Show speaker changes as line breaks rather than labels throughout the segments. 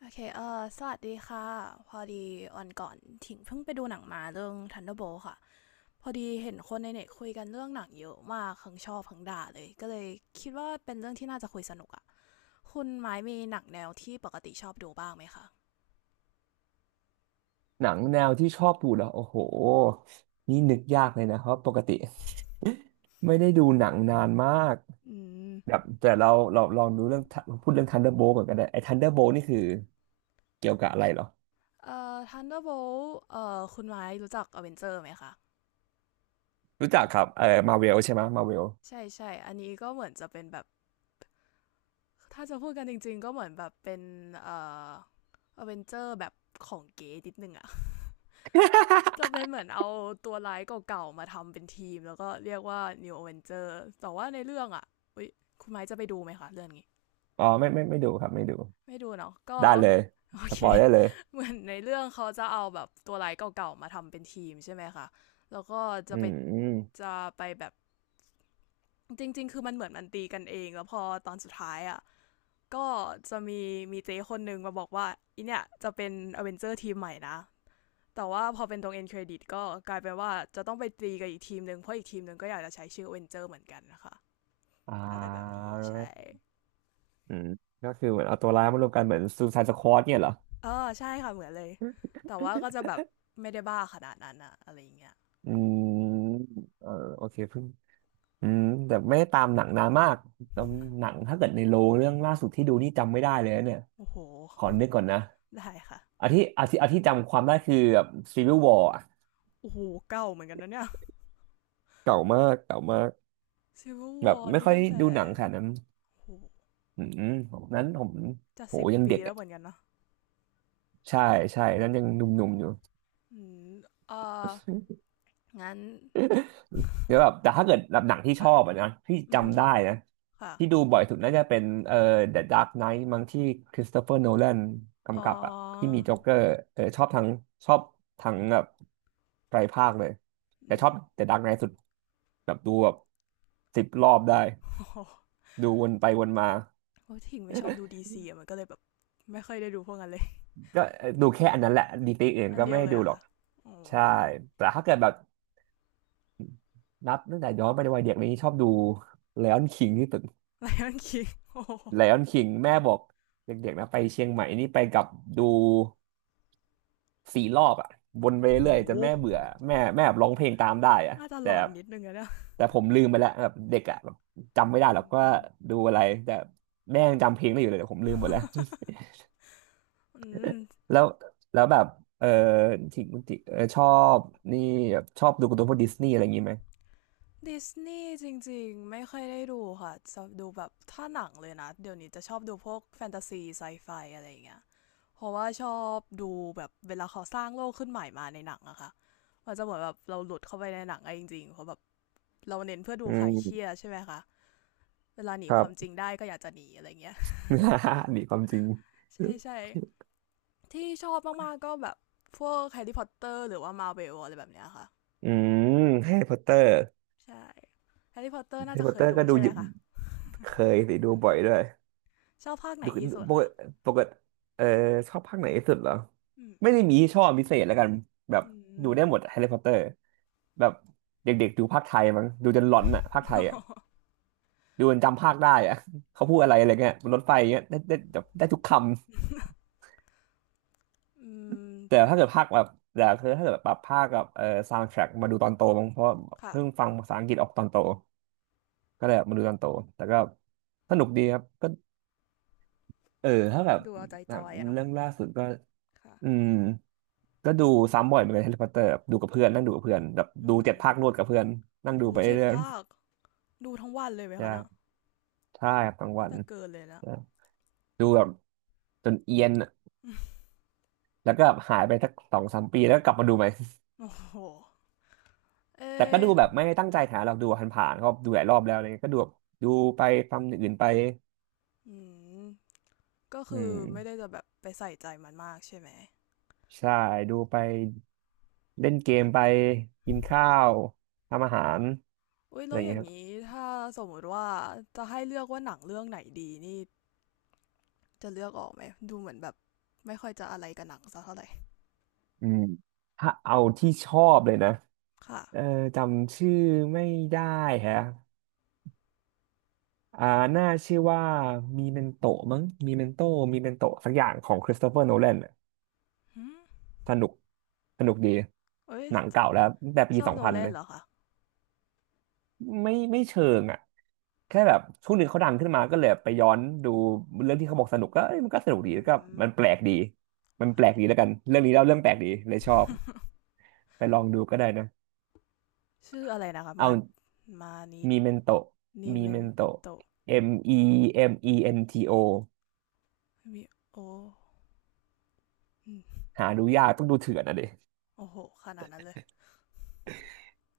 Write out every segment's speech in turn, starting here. โอเคสวัสดีค่ะ พอดีวันก่อนถิงเพิ่งไปดูหนังมาเรื่อง Thunderbolt ค่ะ พอดีเห็นคนในเน็ตคุยกันเรื่องหนังเยอะมากทั้งชอบทั้งด่าเลย ก็เลยคิดว่าเป็นเรื่องที่น่าจะคุยสนุกอะคุณไม้มีหนังแนวที่ปกติชอบดูบ้างไหมคะ
หนังแนวที่ชอบดูแล้วโอ้โหนี่นึกยากเลยนะเพราะปกติไม่ได้ดูหนังนานมาก
อืม
แบบแต่เราลองดูเรื่องพูดเรื่อง Thunderbolt ก่อนก็ได้ไอ้ Thunderbolt นี่คือเกี่ยวกับอะไรเหรอ
Thunderbolt คุณไม้รู้จัก Avenger ไหมคะ
รู้จักครับเออมาเวลใช่ไหมมาเวล
ใช่ใช่อันนี้ก็เหมือนจะเป็นแบบ ถ้าจะพูดกันจริงๆก็เหมือนแบบเป็นเอ่อ Avenger แบบของเก๋นิดนึงอะ จะเป็นเหมือนเอาตัวร้ายเก่าๆมาทำเป็นทีมแล้วก็เรียกว่า New Avenger แต่ว่าในเรื่องอ่ะอุ๊ยคุณไม้จะไปดูไหมคะเรื่องนี้
อ๋อไม่ดูครับไม่ดู
ไม่ดูเนาะก็
ได้เลย
โอ
ส
เค
ปอยได้เลย
เหมือนในเรื่องเขาจะเอาแบบตัวร้ายเก่าๆมาทำเป็นทีมใช่ไหมคะแล้วก็จะ
อื
ไป
มอม
จะไปแบบจริงๆคือมันเหมือนมันตีกันเองแล้วพอตอนสุดท้ายอ่ะก็จะมีมีเจ๊คนหนึ่งมาบอกว่าอีเนี่ยจะเป็นอเวนเจอร์ทีมใหม่นะ แต่ว่าพอเป็นตรงเอ็นเครดิตก็กลายเป็นว่าจะต้องไปตีกับอีกทีมหนึ่งเพราะอีกทีมหนึ่งก็อยากจะใช้ชื่อเวนเจอร์เหมือนกันนะคะ
อ่
อะไรแบบ
า
นี้ใช่
อืมก็คือเหมือนเอาตัวร้ายมารวมกันเหมือนซูซายสควอดเนี่ยเหรอ
อใช่ค่ะเหมือนเลยแต่ว่าก็จะแบบไม่ได้บ้าขนาดนั้นอะอะไรอย่างเงี้ย
อืมเออโอเคเพิ่ง อืมแต่ไม่ได้ตามหนังนานมากตามหนังถ้าเกิดในโลงเรื่องล่าสุดที่ดูนี่จำไม่ได้เลยนะเนี่ย
โอ้โห
ขอนึกก่อนนะ
ได้ค่ะ
อาที่จำความได้คือแบบ Civil War อะ
โอ้โหเก่าเหมือนกันนะเนี่ย
เก่ามากเก่ามาก
ซิลเวอร์ว
แบ
อ
บ
ร์
ไม่
นี่
ค่อย
ตั้งแต่
ดูหนังขนาดนั้น
โอ้โห
อืมผม
จะ
โห
สิบ
ยัง
ปี
เด็ก
แล้วเหมื
อ่ะ
อนกันเนาะ
ใช่ใช่นั้นยังหนุ่มๆอยู่
อืมเอองั้น
เดี๋ยวแบบแต่ ถ้าเกิดแบบหนังที่ช
ค่ะ
อบอะนะที่
อือ
จำได้นะ
ค่ะ
ที่ดูบ่อยสุดน่าจะเป็นThe Dark Knight มั้งที่คริสโตเฟอร์โนแลน
อ๋อ
กำกับอ่ะที่มีโจ๊กเกอร์เออชอบทั้งแบบไตรภาคเลยแต่
อื
ช
ม
อบ The Dark Knight สุดแบบดูแบบ10 รอบได้
โอ้
ดูวนไปวนมา
เพราะถิงไม่ชอบดูดีซีอะมันก็เลยแบบไม่ค่อยได้ดูพวกนั้นเลย
ก็เอ่อดูแค่อันนั้นแหละดีตทอื่น
อัน
ก็
เดี
ไม่
ยว
ได้
เลย
ดู
อะ
หรอ
ค่ะ
ก
อ๋อ
ใช่แต่ถ้าเกิดแบบนับตั้งแต่ย้อนไปในวัยเด็กนี้ชอบดู Lion King ที่สุด
ไลออนคิงโอ้
ไลออนคิงแม่บอกเด็กๆนะไปเชียงใหม่นี่ไปกับดู4 รอบอ่ะวนไป
โ
เรื่อยๆจนแม่
ห
เบื่อแม่แบบร้องเพลงตามได้อ่ะ
น่าจะหล
แต่
อนนิดนึงอะเนี่ย
แต่ผมลืมไปแล้วแบบเด็กอ่ะแบบจำไม่
อื
ได้หรอกว่า
ม
ดูอะไรแต่แม่ยังจำเพลงได้อยู่เลยแต่ผมลืมหมดแล้วแล้วแล้วแบบเออทิงติเออชอบนี่แบบชอบดูการ์ตูนพวกดิสนีย์อะไรอย่างงี้ไหม
ดิสนีย์จริงๆไม่ค่อยได้ดูค่ะจะดูแบบถ้าหนังเลยนะเดี๋ยวนี้จะชอบดูพวกแฟนตาซีไซไฟอะไรอย่างเงี้ยเพราะว่าชอบดูแบบเวลาเขาสร้างโลกขึ้นใหม่มาในหนังอะค่ะมันจะเหมือนแบบเราหลุดเข้าไปในหนังอะจริงๆเพราะแบบเราเน้นเพื่อดู
อื
คลายเครีย
ม
ดใช่ไหมคะ เวลาหนี
ค
ค
รั
วามจริ
บ
งได้ก็อยากจะหนีอะไรเงี้ย
นีความจริง
ใช่ใช่ที่ชอบมากๆก็แบบพวกแฮร์รี่พอตเตอร์หรือว่ามาร์เวลอะไรแบบเนี้ยค่ะ
อืมแฮร์รี่พอตเตอร์
ใช่แฮร์รี่พอตเตอร์
แฮ
น่า
ร์รี่
จะ
พอ
เค
ตเต
ย
อร์
ดู
ก็ดู
ใช่ไหม
เยอะ
คะ
เคยสิดูบ่อยด้วย
ชอบภาคไหน
ดู
ที่สุด
ปก
คะ
ติปกติเออชอบภาคไหนที่สุดเหรอ
อืม
ไม่ได้มีที่ชอบพิเศษแล้วกันแบบ
อื
ดู
ม
ได้หมดแฮร์รี่พอตเตอร์แบบเด็กๆดูภาคไทยมั้งดูจนหลอนอ่ะภาคไทยอ่ะ ดูจนจำภาคได้อ่ะ เขาพูดอะไรอะไรเงี้ยบนรถไฟเงี้ยได้ได้แบบได้ทุกคำ
อืม
แต่ถ้าเกิดภาคแบบแต่คือถ้าเกิดแบบภาคกับซาวด์แทร็กมาดูตอนโตมั้งเพราะ
ค่ะ
เพิ่งฟังภาษาอังกฤษออกตอนโตก็เลยมาดูตอนโตแต่ก็สนุกดีครับก็เออถ้าแบบ
ดูเอาใจ
ห
จ
นัง
อยอะเนาะ
เรื่องล่าสุดก็
ค่ะ
อืม ก็ดูซ้ำบ่อยเหมือนกันแฮร์รี่พอตเตอร์ดูกับเพื่อนนั่งดูกับเพื่อนแบบ
อื
ดู7 ภาครวด
ม
กับเพื่อนนั่งดู
โอ้
ไป
เจ็ด
เรื่อย
ภาคดูทั้งวันเลยไหม
ๆ
คะเนะ
ใช่ใช่ครับาง
น่า
วัน
จะเกินเลยนะ
ใช่ดูแบบจนเอียนอะแล้วก็หายไปสัก2-3 ปีแล้วก็กลับมาดูใหม่
โอ้โหเอ
แต่ก็
อ
ดูแบบไม่ได้ตั้งใจหาเราดูผ่านๆก็ดูหลายรอบแล้วอะไรเงี้ยก็ดูแบบดูไปฟังอย่างอื่นไป
อืมก็
อื
คือไม่ได้
ม
จะแบบไปใส่ใจมันมากใช่ไหม
ใช่ดูไปเล่นเกมไปกินข้าวทำอาหาร
อุ้ย
อะไร
แล้
อ
ว
ย่าง
อ
เงี้
ย่า
ย
ง
ครับ
นี้ถ้าสมมติว่าจะให้เลือกว่าหนังเรื่องไหนดีนี่จะเลือกออกไหมดูเหมือนแบบไม่ค่อยจะอะไรกับหนังสักเท่าไหร่
อืมถ้าเอาที่ชอบเลยนะ
ค่ะ
เออจำชื่อไม่ได้แฮะอ่าน่าชื่อว่ามีเมนโตมั้งมีเมนโตสักอย่างของคริสโตเฟอร์โนแลน
หืม
สนุกสนุกดี
เอ้ย
หนังเก่าแล้วตั้งแต่ปี
ชอบ
สอง
โน
พัน
แลน
นะ
เหรอคะ
ไม่ไม่เชิงอ่ะแค่แบบช่วงหนึ่งเขาดังขึ้นมาก็เลยไปย้อนดูเรื่องที่เขาบอกสนุกก็เอ้ยมันก็สนุกดี
อื
แล้วก็
ม
มันแปลกดีมันแปลกดีแล้
ค่ะ
วกันเรื่องนี้เล่าเรื่องแปลกดีเลยชอบไปลองดูก็ได้นะ
ชื่ออะไรนะคะ
เอา
มามานิ
มีเมนโต
นิ
มี
เมน
เมนโต
โต
Memento
มิโออืม
หาดูยากต้องดูเถื่อนอะเด็
โอ้โหขนาดนั้นเลย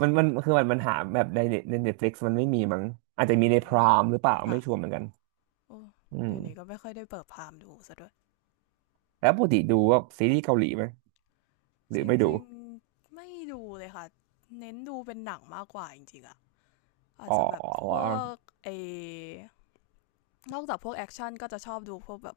มันมันคือมันมันหาแบบในเน็ตในเน็ตฟลิกซ์มันไม่มีมั้งอาจ
อื
จะมีในพ
ม
รามหรือเปล่า
ค่ะ
ไม่ชัวร์เหมือนกัน
โอ้
อื
เดี๋ยวนี้ก็
ม
ไม่ค่อยได้เปิดพามดูซะด้วย
แล้วปกติดูว่าซีรีส์เกาหลีไหมห
จ
รือไม่ดู
ริงๆไม่ดูเลยค่ะเน้นดูเป็นหนังมากกว่าจริงๆอะ อาจ
อ๋
จะแบบพว
อ
กเอนอกจากพวกแอคชั่นก็จะชอบดูพวกแบบ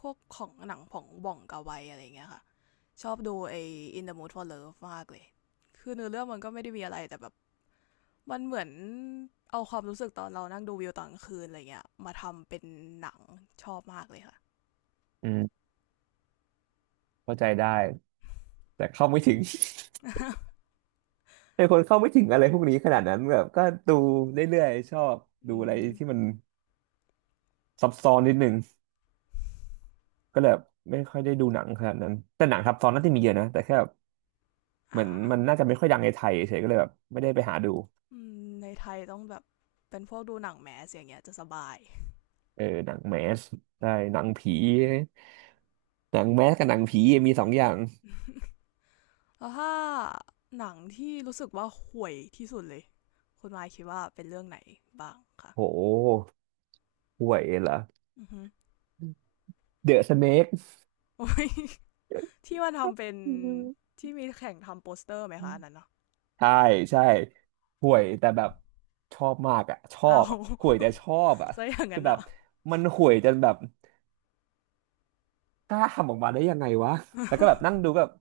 พวกของหนังของบ่องกาไวอะไรอย่างเงี้ยค่ะชอบดูไอ In the Mood for Love มากเลยคือเนื้อเรื่องมันก็ไม่ได้มีอะไรแต่แบบมันเหมือนเอาความรู้สึกตอนเรานั่งดูวิวตอนกลางคืนอะไรเงี้ยมาทำเป็นหนังชอบมากเลยค่ะ
อืมเข้าใจได้แต่เข้าไม่ถึง เป็นคนเข้าไม่ถึงอะไรพวกนี้ขนาดนั้นแบบก็ดูเรื่อยๆชอบดู
อื
อะไร
ม
ที่มันซับซ้อนนิดนึงก็เลยแบบไม่ค่อยได้ดูหนังขนาดนั้นแต่หนังซับซ้อนน่าจะมีเยอะนะแต่แค่ เห
อ่า
มือนมันน่าจะไม่ค่อยดังในไทยเฉยก็เลยแบบไม่ได้ไปหาดู
อืมในไทยต้องแบบเป็นพวกดูหนังแมสอย่างเงี้ยจะสบาย
เออหนังแมสใช่หนังผีหนังแมสกับหนังผีมีสองอย่าง
แล้วถ้าหนังที่รู้สึกว่าห่วยที่สุดเลยคุณวายคิดว่าเป็นเรื่องไหนบ้างคะ
โหห่วยเหรอ
อือฮึ
เดอะสเนก
โอ้ยที่ว่าทำเป็น
อืม
ที่มีแข่งทำโปสเตอร์ไหมคะอันนั้นเนาะ
ใช่ใช่ห่ว
โอ้
ยแต่แบบชอบมากอ่ะชอ
เอา
บอ่ะห่วยแต่ ชอบอ่ะ
ซะอย่าง
คื
นั้
อ
น
แบ
อะ
บมันห่วยจนแบบกล้าทำออกมาได้ยังไงวะแล้วก็แบบ นั่งดูก็แบบ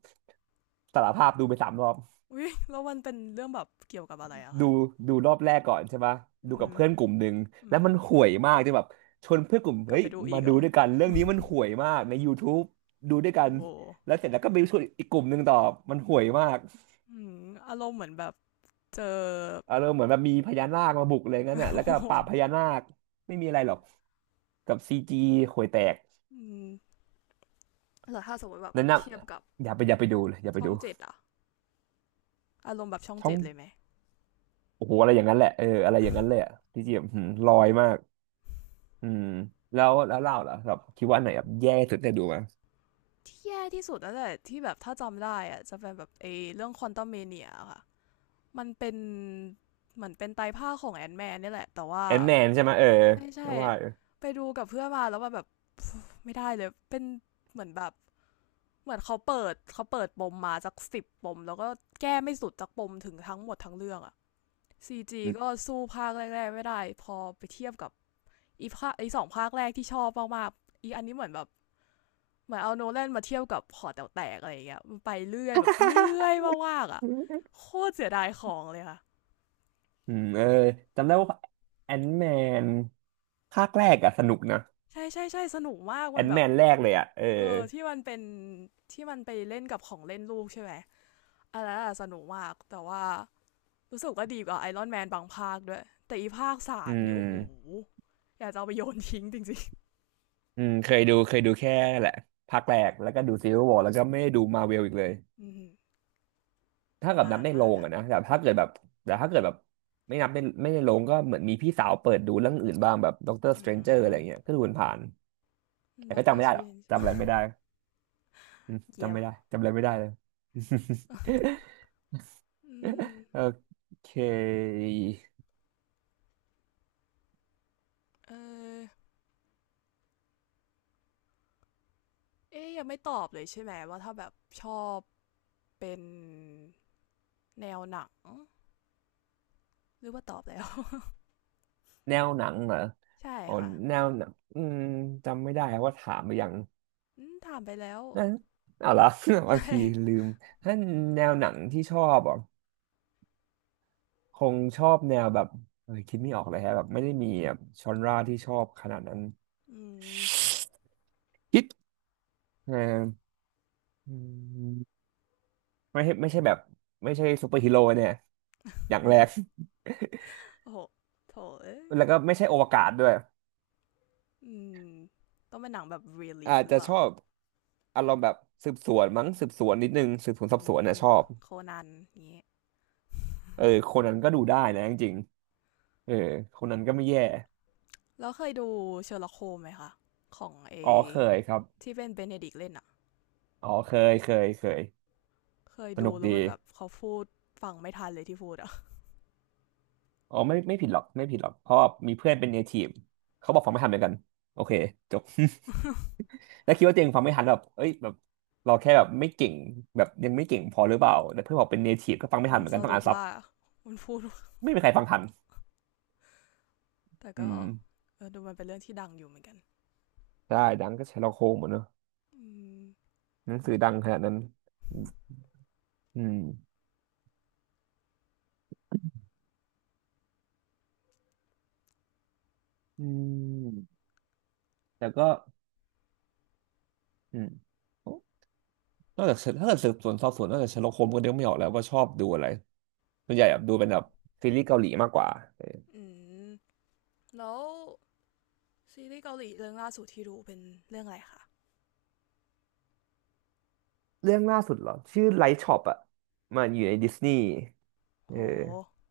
สารภาพดูไป3 รอบ
อุ้ยแล้วมันเป็นเรื่องแบบเกี่ยวกับอะไรอะ
ดู
คะ
ดูรอบแรกก่อนใช่ปะ
อื
ดู
อ
กั
ฮึ
บเพื่อนกลุ่มหนึ่ง
อื
แล้วมัน
ม
ห่วยมากจนแบบชวนเพื่อนกลุ่ม
กลับ
เฮ้ย
ไปดูอี
มา
กเหร
ดู
อ
ด้วยกันเรื่องนี้มันห่วยมากใน y ู u ูบดูด้วยกัน
โอ้โห
แล้วเสร็จแล้วก็ไปชวนอีกกลุ่มหนึ่งต่อมันห่วยมาก
อืมอารมณ์เหมือนแบบเจอ
อารมณ์เหมือนแบบมีพญานาคมาบุกเลยงั้นน่ะ
โอ้
แล้วก็
ห
ปราบพญานาคไม่มีอะไรหรอกกับซีจีห่วยแตก
อืมแล้วถ้าสมมติแบบ
นั่นนะ
เทียบกับ
อย่าไปดูเลยอย่าไป
ช่อง
ดู
เจ็ดอะอารมณ์แบบช่อง
ช่อ
เจ็
ง
ดเลยไหม
โอ้โหอะไรอย่างนั้นแหละเอออะไรอย่างนั้นเลยอะซีจีแบบหืมลอยมากอืมแล้วเล่าเหรอแบบคิดว่าอันไหนแบบแย่สุดได้ดูไหม
แย่ที่สุดแล้วแหละที่แบบถ้าจำได้อะจะเป็นแบบไอ้เรื่องควอนตัมเมเนียค่ะมันเป็นเหมือนเป็นไตรภาคของแอนแมนนี่แหละแต่ว่า
แอนแนนใช่ไหมเออ
ไม่ใช่
ก็ว่าอยู่
ไปดูกับเพื่อนมาแล้วมัแบบไม่ได้เลยเป็นเหมือนแบบเหมือนเขาเปิดปมมาจากสิบปมแล้วก็แก้ไม่สุดจากปมถึงทั้งหมดทั้งเรื่องอะ CG ก็สู้ภาคแรกๆไม่ได้พอไปเทียบกับอีภาคไอสองภาคแรกที่ชอบมากๆอีอันนี้เหมือนแบบ เหมือนเอาโนแลนมาเทียบกับหอแต๋วแตกอะไรอย่างเงี้ยมันไปเรื่อยแบบเรื่อยมากๆอ่ะโคตรเสียดายของเลยค่ะ
อืมเออจำได้ว่าแอนแมนภาคแรกอะสนุกนะ
ใช่ใช่ใช่สนุกมาก
แอ
มัน
น
แบ
แม
บ
นแรกเลยอะเออ
เออที่มันเป็นที่มันไปเล่นกับของเล่นลูกใช่ไหมอันนั้นอะสนุกมากแต่ว่ารู้สึกว่าดีกว่าไอรอนแมนบางภาคด้วยแต่อีภาคสา
อื
มนี่โอ้โห
ม
อยากจะเอาไปโยนทิ้งจริง
อืมเคยดูแค่นั่นแหละภาคแรกแล้วก็ดูซีวิววอร์แล้วก็ไม่ได้ดูมาเวลอีกเลย
ๆอืม
ถ้ากับ
นา
นับ
น
ในโร
มาก
ง
อะ
อะนะแต่ถ้าเกิดแบบไม่นับเป็นไม่ในโรงก็เหมือนมีพี่สาวเปิดดูเรื่องอื่นบ้างแบบด็อกเตอร์ส
อื
เตรนเจอร์อะไรเงี้ย
ม
ก็ดูผ่านๆแต่
ด็อ
ก็
กเต
จำ
อ
ไม่
ร์ส
ได้ห
ว
รอก
นจ์
จำอะไรไม่ได้อืม
เยี่
จำ
ย
ไม่
ม
ได้จำอะไรไม่ได้เลย
อืม
โอเค
เออเอ๊ยยังไม่ตอบเลยใช่ไหมว่าถ้าแบบชอบ เป็นแนวหนังหรือว่าตอบแล้ว
แนวหนังเหรอ
ใช่
อ๋อ
ค่ะ
แนวหนังอืมจำไม่ได้ว่าถามไปยัง
ถามไปแล้ว
นะเอาละ บา
ใช่
งทีลืมถ้าแนวหนังที่ชอบอ่ะคงชอบแนวแบบเอยคิดไม่ออกเลยฮะแบบไม่ได้มีแบบชอนราที่ชอบขนาดนั้น
อืม
คิดเอออืมไม่ใช่แบบไม่ใช่ซูเปอร์ฮีโร่เนี่ยอย่าง
ไม่
แรก
ใช่โอ้โหโถเอ้
แล้ว
ย
ก็ไม่ใช่อวกาศด้วย
อืมต้องเป็นหนังแบบ r e ล e a
อา
s
จ
หรือ
จะ
เป
ช
ล่า
อบอารมณ์แบบสืบสวนมั้งสืบสวนนิดนึงสืบสวนสอบ
อื
สวนเนี่ย
ม
ชอบ
โคนันนี้
เออคนนั้นก็ดูได้นะจริงๆเออคนนั้นก็ไม่แย่
แล้วเคยดูเชอร์ล็อกโฮมไหมคะของเอ
อ๋อเคยครับ
ที่เป็นเบเนดิกเล่นอะ
อ๋อเคย
เคย
ส
ดู
นุก
แล้ว
ดี
มันแบบเขาพูดฟังไม่ทันเลยที่พูดอะ
อ๋อไม่ผิดหรอกไม่ผิดหรอกเพราะว่ามีเพื่อนเป็นเนทีฟเขาบอกฟังไม่ทันเหมือนกันโอเคจบ แล้วคิดว่าตัวเองฟังไม่ทันแบบเอ้ยแบบเราแค่แบบไม่เก่งแบบยังไม่เก่งพอหรือเปล่าแต่เพื่อนบอกเป็นเนทีฟก็ฟัง ไม่
อ๋อ
ทันเหมือน
ส
กันต้อง
รุ
อ่า
ป
นซับ
ว่ามันพูด
ไม่มีใครฟังทัน
แต่
อื
ก็
ม
ดูมันเป็นเรื่องที่ดังอยู่เหมือนกัน
ได้ดังก็ใช้ลอกโคงหมดเนอะ
อืม
หนังสือดังขนาดนั้น อืมอืมแต่ก็อืมนอกจากสืบถ้าเกิดสืบสวนสอบสวนนอกจากเชอร์ล็อกโฮมส์ก็เดกไม่ออกแล้วว่าชอบดูอะไรส่วนใหญ่แบบดูเป็นแบบซีรีส์เกาหลีมากกว่าเออ
อืม แล้วซีรีส์เกาหลีเรื่องล่าสุดที่ดูเป็นเรื่องอะไรคะ
เรื่องล่าสุดเหรอชื่อไลท์ช็อปอ่ะมันอยู่ในดิสนีย์เอ
โห
อ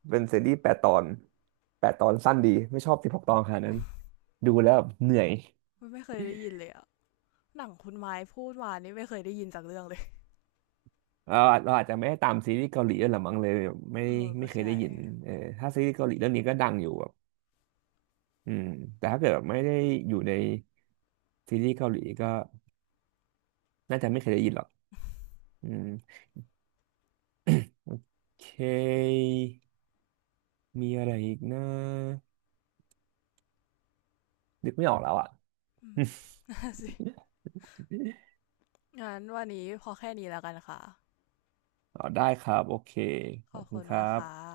เป็นซีรีส์แปดตอนแปดตอนสั้นดีไม่ชอบ16 ตอนขนาดนั้นดูแล้วแบบเหนื่อย
ไม่เคยได้ยินเลยอะหนังคุณไม้พูดมานี่ไม่เคยได้ยินจากเรื่องเลย
เราเราอาจจะไม่ได้ตามซีรีส์เกาหลีด้วยหรือมั้งเลยไม่
เออก็
ไม่เคย
ใช่
ได้ยินเออถ้าซีรีส์เกาหลีเรื่องนี้ก็ดังอยู่แบบอืมแต่ถ้าเกิดแบบไม่ได้อยู่ใน ซีรีส์เกาหลีก็น่าจะไม่เคยได้ยินหรอกอืมเค มีอะไรอีกนะนึกไม่ออกแล้วอ่ะ
นั่นสิ งั้นวันนี้พอแค่นี้แล้วกันค่ะ
อ๋อได้ครับ โอเค
ข
ขอ
อ
บ
บ
คุ
คุ
ณ
ณ
ครั
มากค่ะ
บ